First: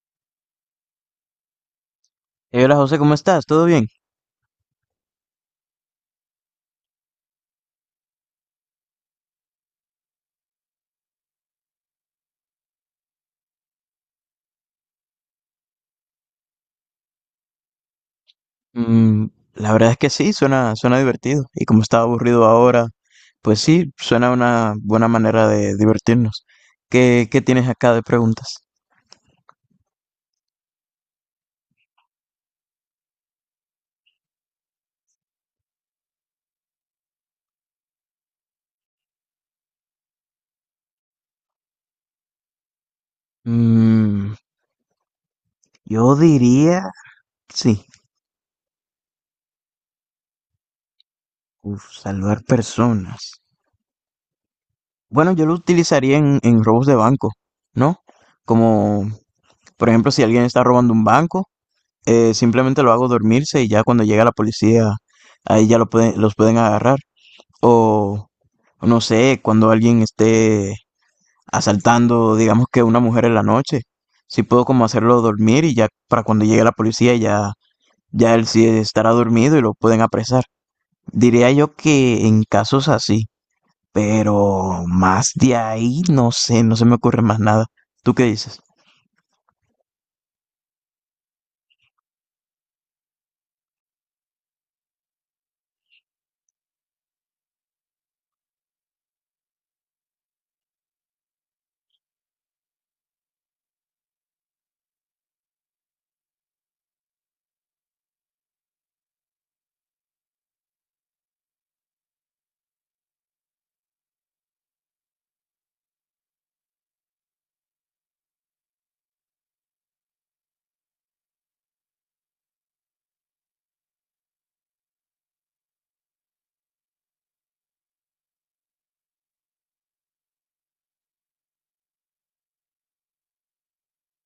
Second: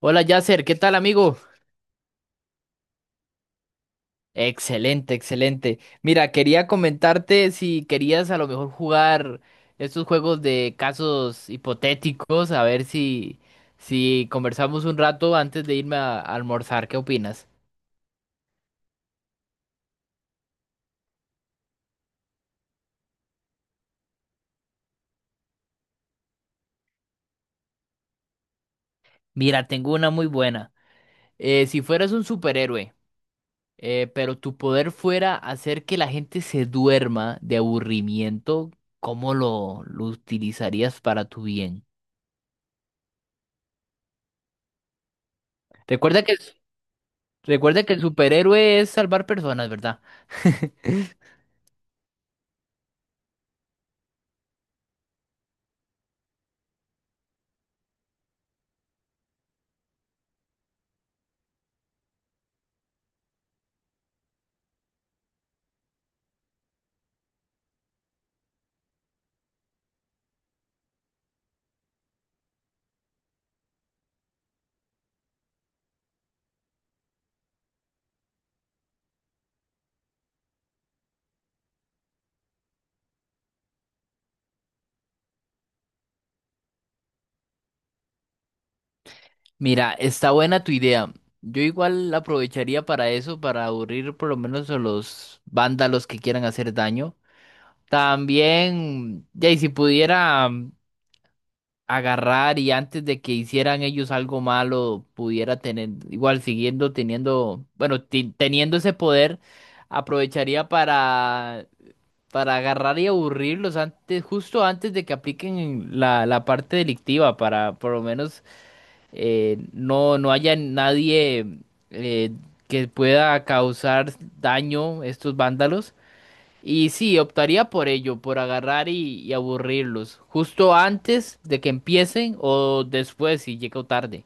Hola Yasser, ¿qué tal amigo? Hola José, ¿cómo estás? ¿Todo bien? Excelente, excelente. Mira, quería comentarte si querías a lo mejor jugar estos juegos de casos hipotéticos, a ver si conversamos un rato antes de irme a almorzar, ¿qué opinas? Mm, la verdad es que sí, suena divertido. Y como estaba aburrido ahora, pues sí, suena una buena manera de divertirnos. ¿Qué tienes acá de preguntas? Mira, tengo una muy buena. Si fueras un superhéroe, pero tu poder fuera hacer que la gente se duerma de aburrimiento, ¿cómo lo utilizarías para tu bien? Mm, yo Recuerda que... diría, sí, Recuerda que el superhéroe es salvar personas, ¿verdad? uf, salvar personas. Bueno, yo lo utilizaría en robos de banco, ¿no? Como, por ejemplo, si alguien está robando un banco, simplemente lo hago dormirse y ya cuando llega la policía, ahí ya los pueden agarrar. O no sé, cuando alguien esté asaltando, digamos que una mujer en la noche, si puedo como hacerlo dormir y ya para cuando llegue la policía ya, ya él sí estará dormido y lo pueden apresar. Diría yo que en casos así, pero más de ahí no sé, no se me ocurre más nada. ¿Tú qué dices? Mira, está buena tu idea. Yo igual la aprovecharía para eso, para aburrir por lo menos a los vándalos que quieran hacer daño. También, ya, y si pudiera agarrar y antes de que hicieran ellos algo malo, pudiera tener, igual siguiendo teniendo, bueno, teniendo ese poder, aprovecharía para agarrar y aburrirlos antes, justo antes de que apliquen la parte delictiva, para por lo menos no haya nadie eh, que pueda causar daño a estos vándalos. Y sí, optaría por ello, por agarrar y aburrirlos, justo antes de que empiecen o después si llego tarde.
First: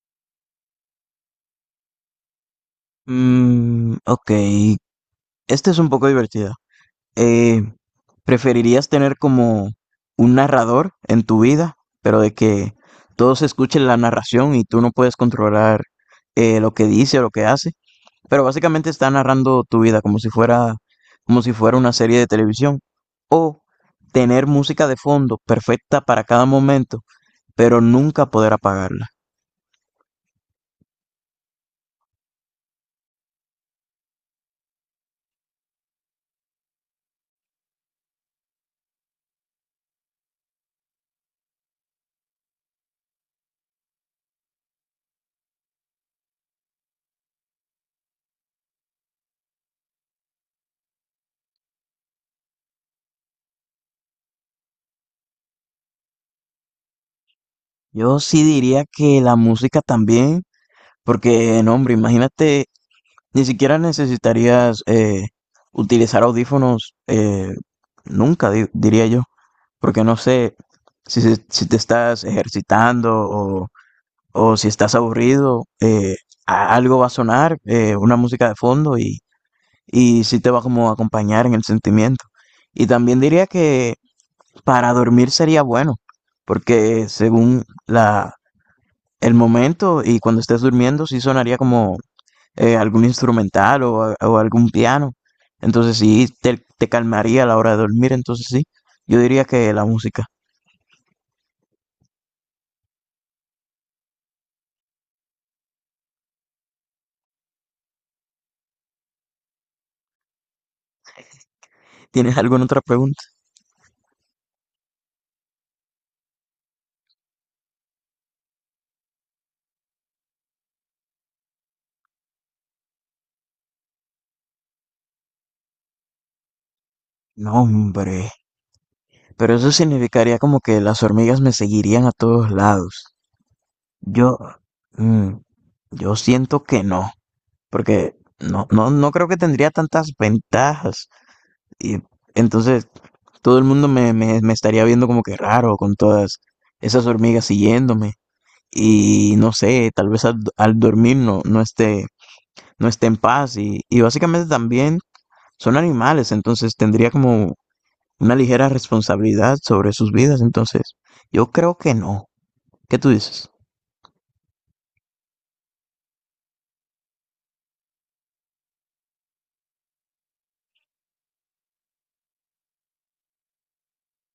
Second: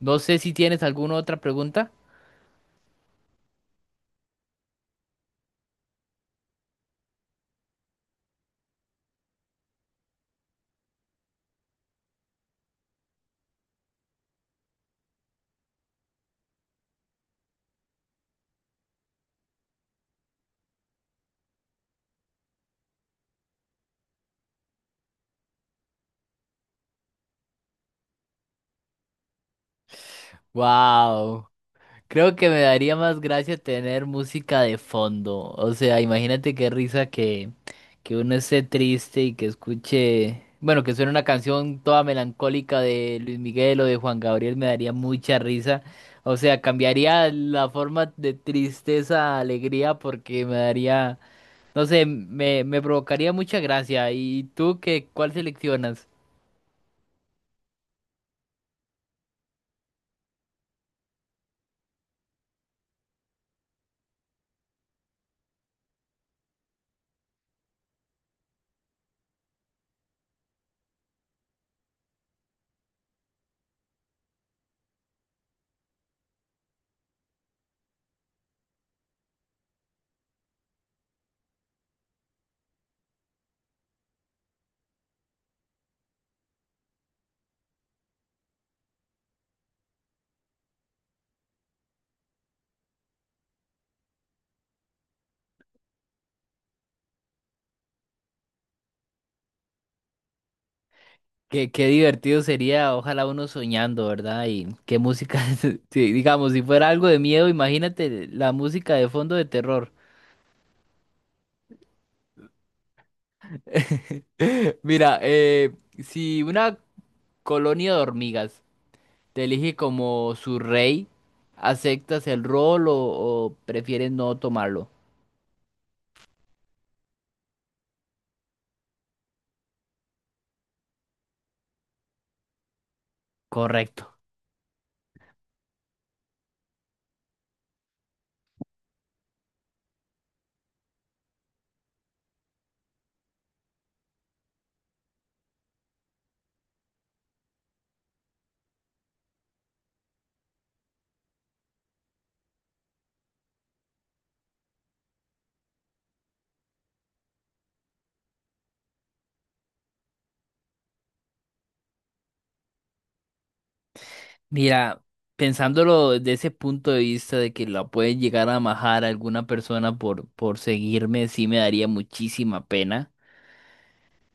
No sé si tienes alguna otra pregunta. Ok, este es un poco divertido. Eh, ¿Preferirías tener como un narrador en tu vida, pero de que todos escuchen la narración y tú no puedes controlar lo que dice o lo que hace? Pero básicamente está narrando tu vida como si fuera una serie de televisión. O tener música de fondo perfecta para cada momento, pero nunca poder apagarla. Wow. Creo que me daría más gracia tener música de fondo. O sea, imagínate qué risa que uno esté triste y que escuche, bueno, que suene una canción toda melancólica de Luis Miguel o de Juan Gabriel, me daría mucha risa. O sea, cambiaría la forma de tristeza a alegría porque me daría, no sé, me provocaría mucha gracia. ¿Y tú qué, cuál seleccionas? Yo sí diría que la música también. Porque, no, hombre, imagínate, ni siquiera necesitarías utilizar audífonos nunca, diría yo. Porque no sé si te estás ejercitando o si estás aburrido, algo va a sonar, una música de fondo y sí te va como a acompañar en el sentimiento. Y también diría que para dormir sería bueno, porque según el momento y cuando estés durmiendo, sí sonaría como algún instrumental o algún piano. Entonces sí, te calmaría a la hora de dormir. Entonces sí, yo diría que la música. Qué, qué divertido sería, ojalá uno soñando, ¿verdad? Y qué música, sí, digamos, si fuera algo de miedo, imagínate la música de fondo de terror. ¿Tienes alguna otra pregunta? Mira, si una colonia de hormigas te elige como su rey, ¿aceptas el rol o prefieres no tomarlo? No, hombre. Pero eso significaría como que las hormigas me seguirían a todos lados. Correcto. Yo, mm, yo siento que no, porque no creo que tendría tantas ventajas. Y entonces todo el mundo me estaría viendo como que raro con todas esas hormigas siguiéndome. Y no sé, tal vez al dormir no esté en paz y básicamente también son animales, entonces tendría como una ligera responsabilidad sobre sus vidas, entonces yo creo que no. ¿Qué tú dices? Mira, pensándolo desde ese punto de vista de que la puede llegar a majar a alguna persona por seguirme, sí me daría muchísima pena.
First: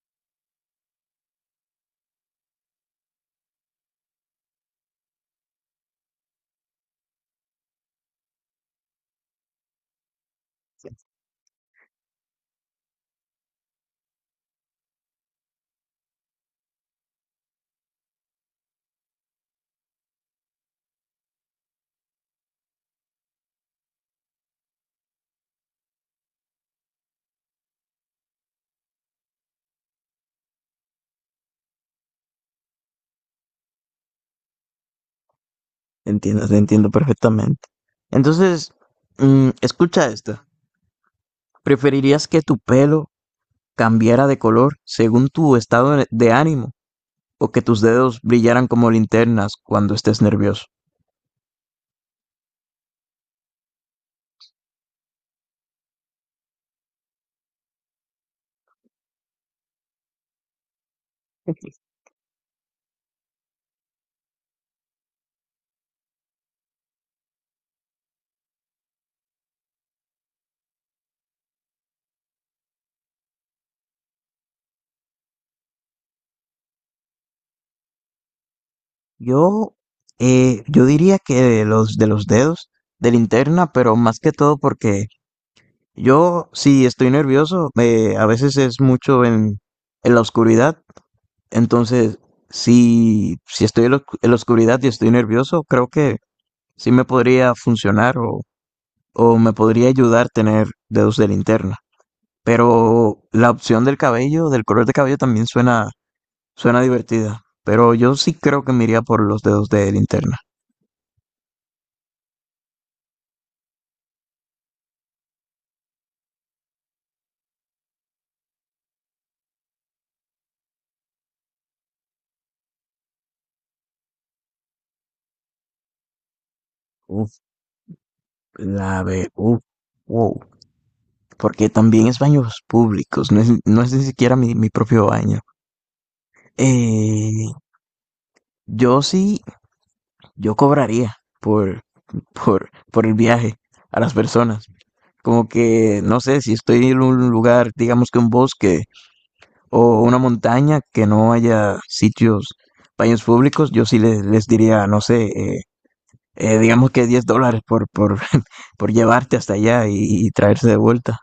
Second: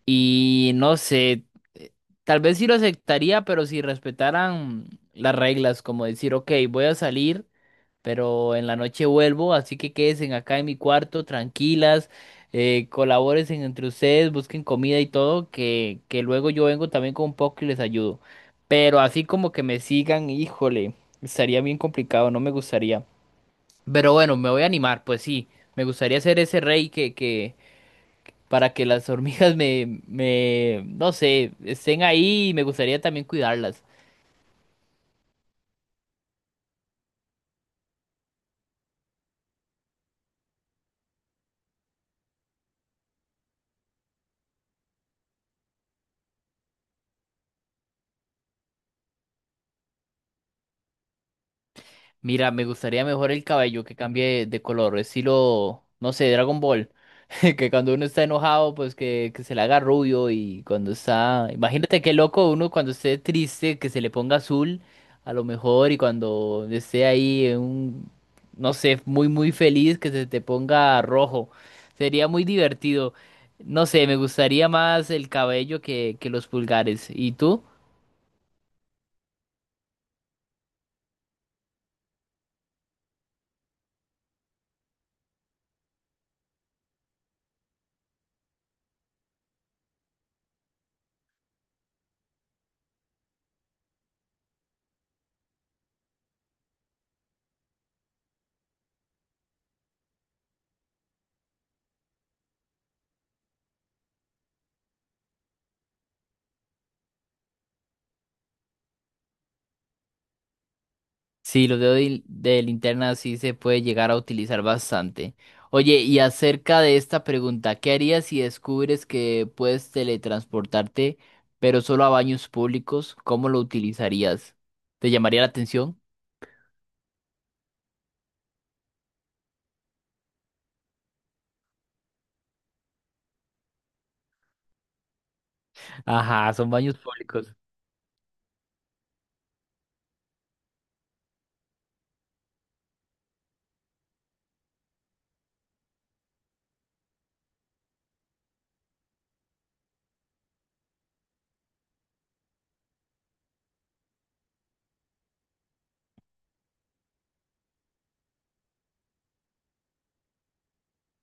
Y no sé, eh, tal vez sí lo aceptaría, pero si respetaran las reglas, como decir, ok, voy a salir, pero en la noche vuelvo, así que quédense acá en mi cuarto, tranquilas, colaboren entre ustedes, busquen comida y todo, que luego yo vengo también con un poco y les ayudo. Pero así como que me sigan, híjole, estaría bien complicado, no me gustaría. Pero bueno, me voy a animar, pues sí, me gustaría ser ese rey que para que las hormigas me, no sé, estén ahí y me gustaría también cuidarlas. Entiendo, te entiendo perfectamente. Entonces, escucha esta. ¿Preferirías que tu pelo cambiara de color según tu estado de ánimo o que tus dedos brillaran como linternas cuando estés nervioso? Mira, me gustaría mejor el cabello que cambie de color, estilo, no sé, Dragon Ball. Que cuando uno está enojado, pues que se le haga rubio y cuando está... Imagínate qué loco uno cuando esté triste, que se le ponga azul, a lo mejor, y cuando esté ahí en un, no sé, muy, muy feliz, que se te ponga rojo. Sería muy divertido. No sé, me gustaría más el cabello que los pulgares. ¿Y tú? Yo, yo diría que de los dedos, de linterna, pero más que todo porque yo, si estoy nervioso, a veces es mucho en la oscuridad. Entonces, si estoy en la en la oscuridad y estoy nervioso, creo que sí me podría funcionar o me podría ayudar tener dedos de linterna. Pero la opción del cabello, del color de cabello también suena divertida. Pero yo sí creo que me iría por los dedos de linterna. Sí, los dedos de linterna sí se puede llegar a utilizar bastante. Oye, y acerca de esta pregunta, ¿qué harías si descubres que puedes teletransportarte, pero solo a baños públicos? ¿Cómo lo utilizarías? ¿Te llamaría la atención? Uf, uf, wow, porque también es baños públicos, no es ni siquiera mi propio baño. Ajá, son baños Eh, públicos. yo sí, yo cobraría por, por el viaje a las personas. Como que, no sé, si estoy en un lugar, digamos que un bosque, o una montaña que no haya sitios, baños públicos, yo sí les diría, no sé, digamos que $10 por llevarte hasta allá y traerse de vuelta.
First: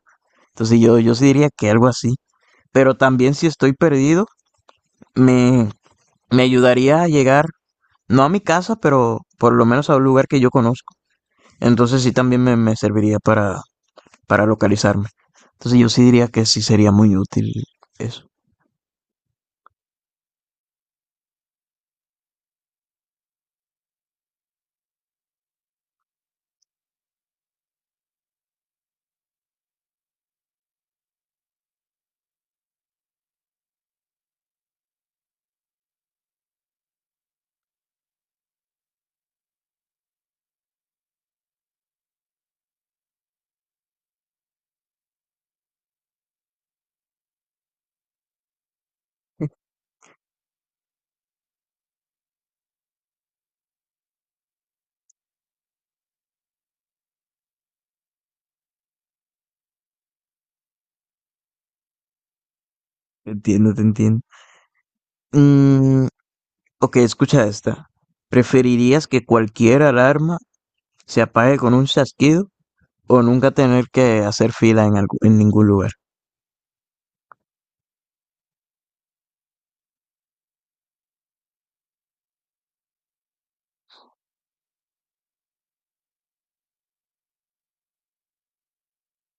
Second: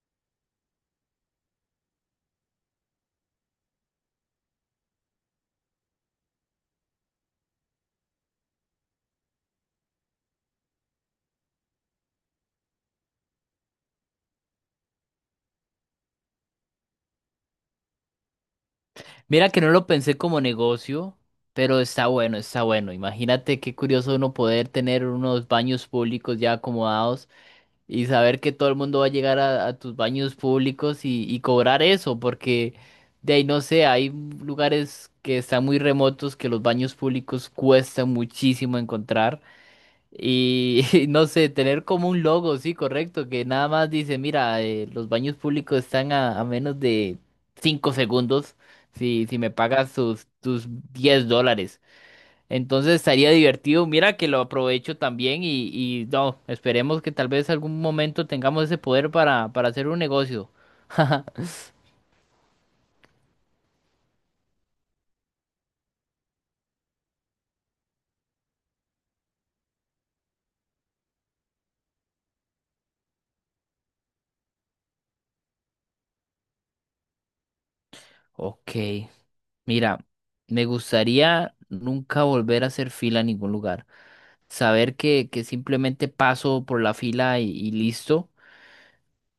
Entonces yo sí diría que algo así. Pero también si estoy perdido, me, me ayudaría a llegar, no a mi casa, pero por lo menos a un lugar que yo conozco. Entonces sí también me serviría para localizarme. Entonces yo sí diría que sí sería muy útil eso. Mira que no lo pensé como negocio, pero está bueno, está bueno. Imagínate qué curioso uno poder tener unos baños públicos ya acomodados. Y saber que todo el mundo va a llegar a tus baños públicos y cobrar eso, porque de ahí no sé, hay lugares que están muy remotos que los baños públicos cuesta muchísimo encontrar. Y, no sé, tener como un logo, sí, correcto, que nada más dice, mira, los baños públicos están a menos de 5 segundos si me pagas tus $10. Entonces estaría divertido. Mira que lo aprovecho también y no, esperemos que tal vez algún momento tengamos ese poder para hacer un negocio. Entiendo, te entiendo. Mm, ok, escucha esta. ¿Preferirías que cualquier alarma se apague con un chasquido o nunca tener que hacer fila en ningún lugar? Ok, mira, me gustaría nunca volver a hacer fila en ningún lugar. Saber que simplemente paso por la fila y listo.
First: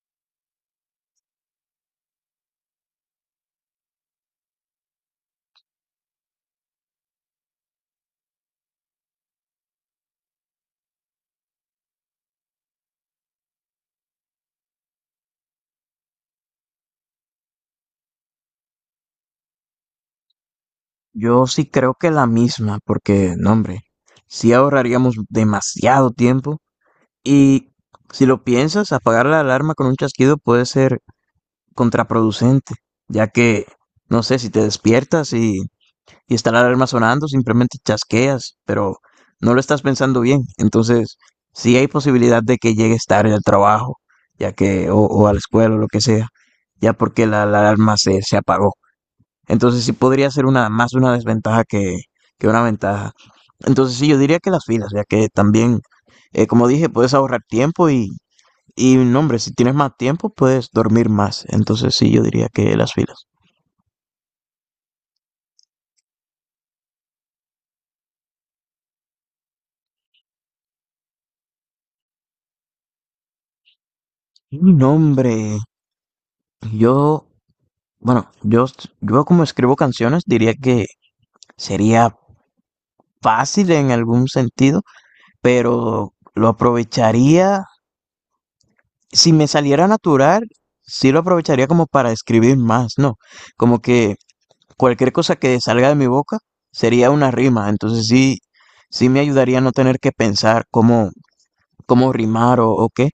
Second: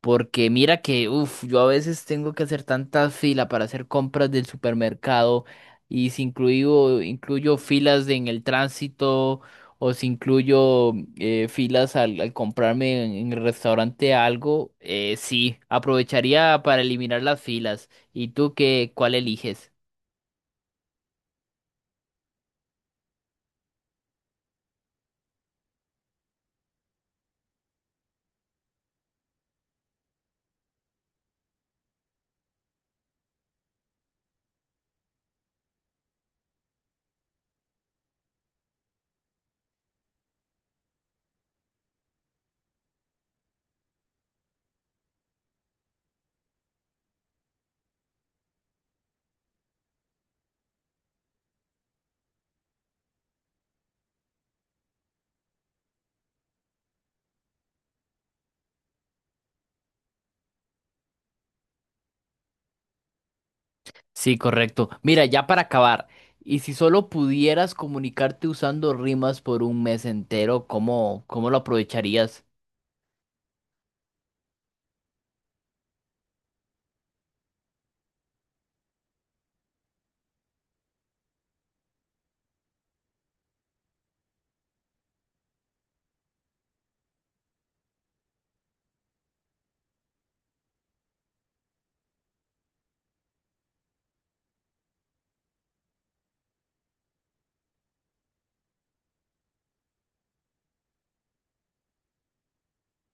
Porque mira que, uff, yo a veces tengo que hacer tantas filas para hacer compras del supermercado y si incluyo filas en el tránsito o si incluyo filas al comprarme en el restaurante algo, sí, aprovecharía para eliminar las filas. ¿Y tú qué, cuál eliges? Yo sí creo que la misma, porque, no, hombre, sí ahorraríamos demasiado tiempo y si lo piensas, apagar la alarma con un chasquido puede ser contraproducente, ya que, no sé, si te despiertas y está la alarma sonando, simplemente chasqueas, pero no lo estás pensando bien. Entonces, sí hay posibilidad de que llegues tarde al trabajo, ya que, o a la escuela o lo que sea, ya porque la alarma se apagó. Entonces, sí podría ser más una desventaja que una ventaja. Entonces, sí, yo diría que las filas, ya que también, como dije, puedes ahorrar tiempo y no, hombre, si tienes más tiempo, puedes dormir más. Entonces sí, yo diría que las filas. Sí, correcto. Mira, ya para acabar, y si solo pudieras comunicarte usando rimas por un mes entero, ¿cómo lo aprovecharías? Y no, hombre, yo, bueno, yo como escribo canciones, diría que sería fácil en algún sentido, pero lo aprovecharía, si me saliera natural, sí lo aprovecharía como para escribir más, ¿no? Como que cualquier cosa que salga de mi boca sería una rima, entonces sí, sí me ayudaría a no tener que pensar cómo rimar o qué.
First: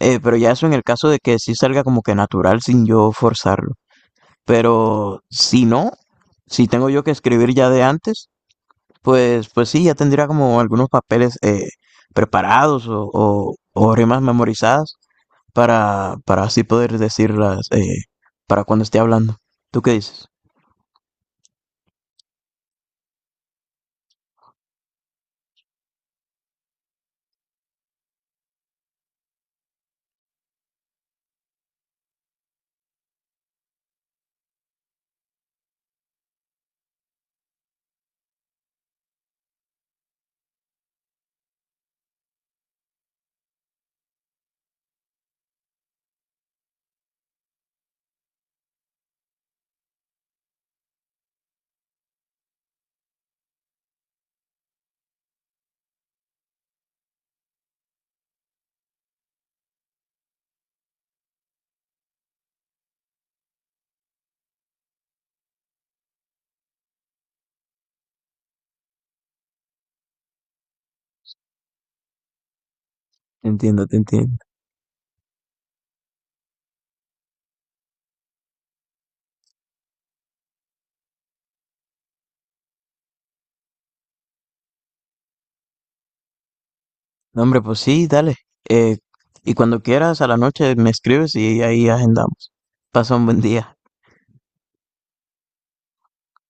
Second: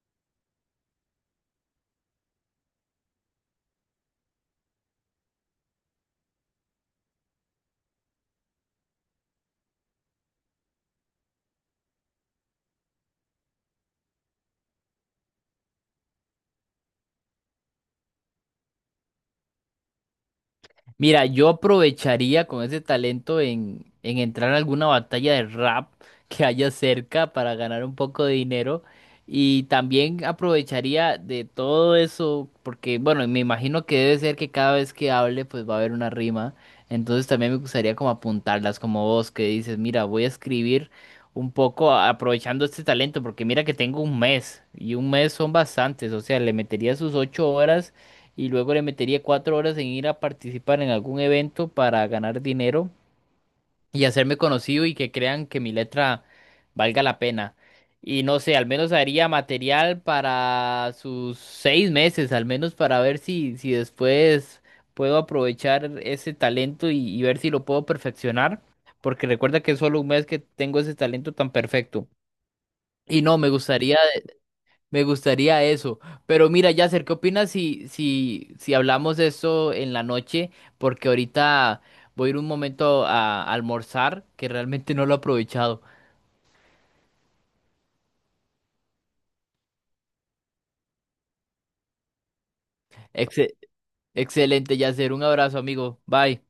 Pero ya eso en el caso de que sí salga como que natural sin yo forzarlo. Pero si no, si tengo yo que escribir ya de antes, pues sí, ya tendría como algunos papeles preparados o rimas memorizadas para así poder decirlas para cuando esté hablando. ¿Tú qué dices? Mira, yo aprovecharía con ese talento en entrar a alguna batalla de rap que haya cerca para ganar un poco de dinero. Y también aprovecharía de todo eso, porque bueno, me imagino que debe ser que cada vez que hable pues va a haber una rima. Entonces también me gustaría como apuntarlas, como vos que dices, mira, voy a escribir un poco aprovechando este talento, porque mira que tengo un mes y un mes son bastantes, o sea, le metería sus 8 horas y luego le metería 4 horas en ir a participar en algún evento para ganar dinero y hacerme conocido y que crean que mi letra valga la pena. Y no sé, al menos haría material para sus 6 meses, al menos para ver si después puedo aprovechar ese talento y ver si lo puedo perfeccionar, porque recuerda que es solo un mes que tengo ese talento tan perfecto. Y no, Te entiendo, te entiendo. me gustaría eso. Pero mira, Yasser, ¿qué opinas si, si hablamos de eso en la noche? Porque ahorita voy a ir un momento a almorzar, que realmente no lo he aprovechado. No, hombre, pues sí, dale. Eh, y cuando quieras, a la noche me escribes y ahí agendamos. Pasa un buen Exe- día. Excelente, Yasser. Un abrazo, amigo. Bye.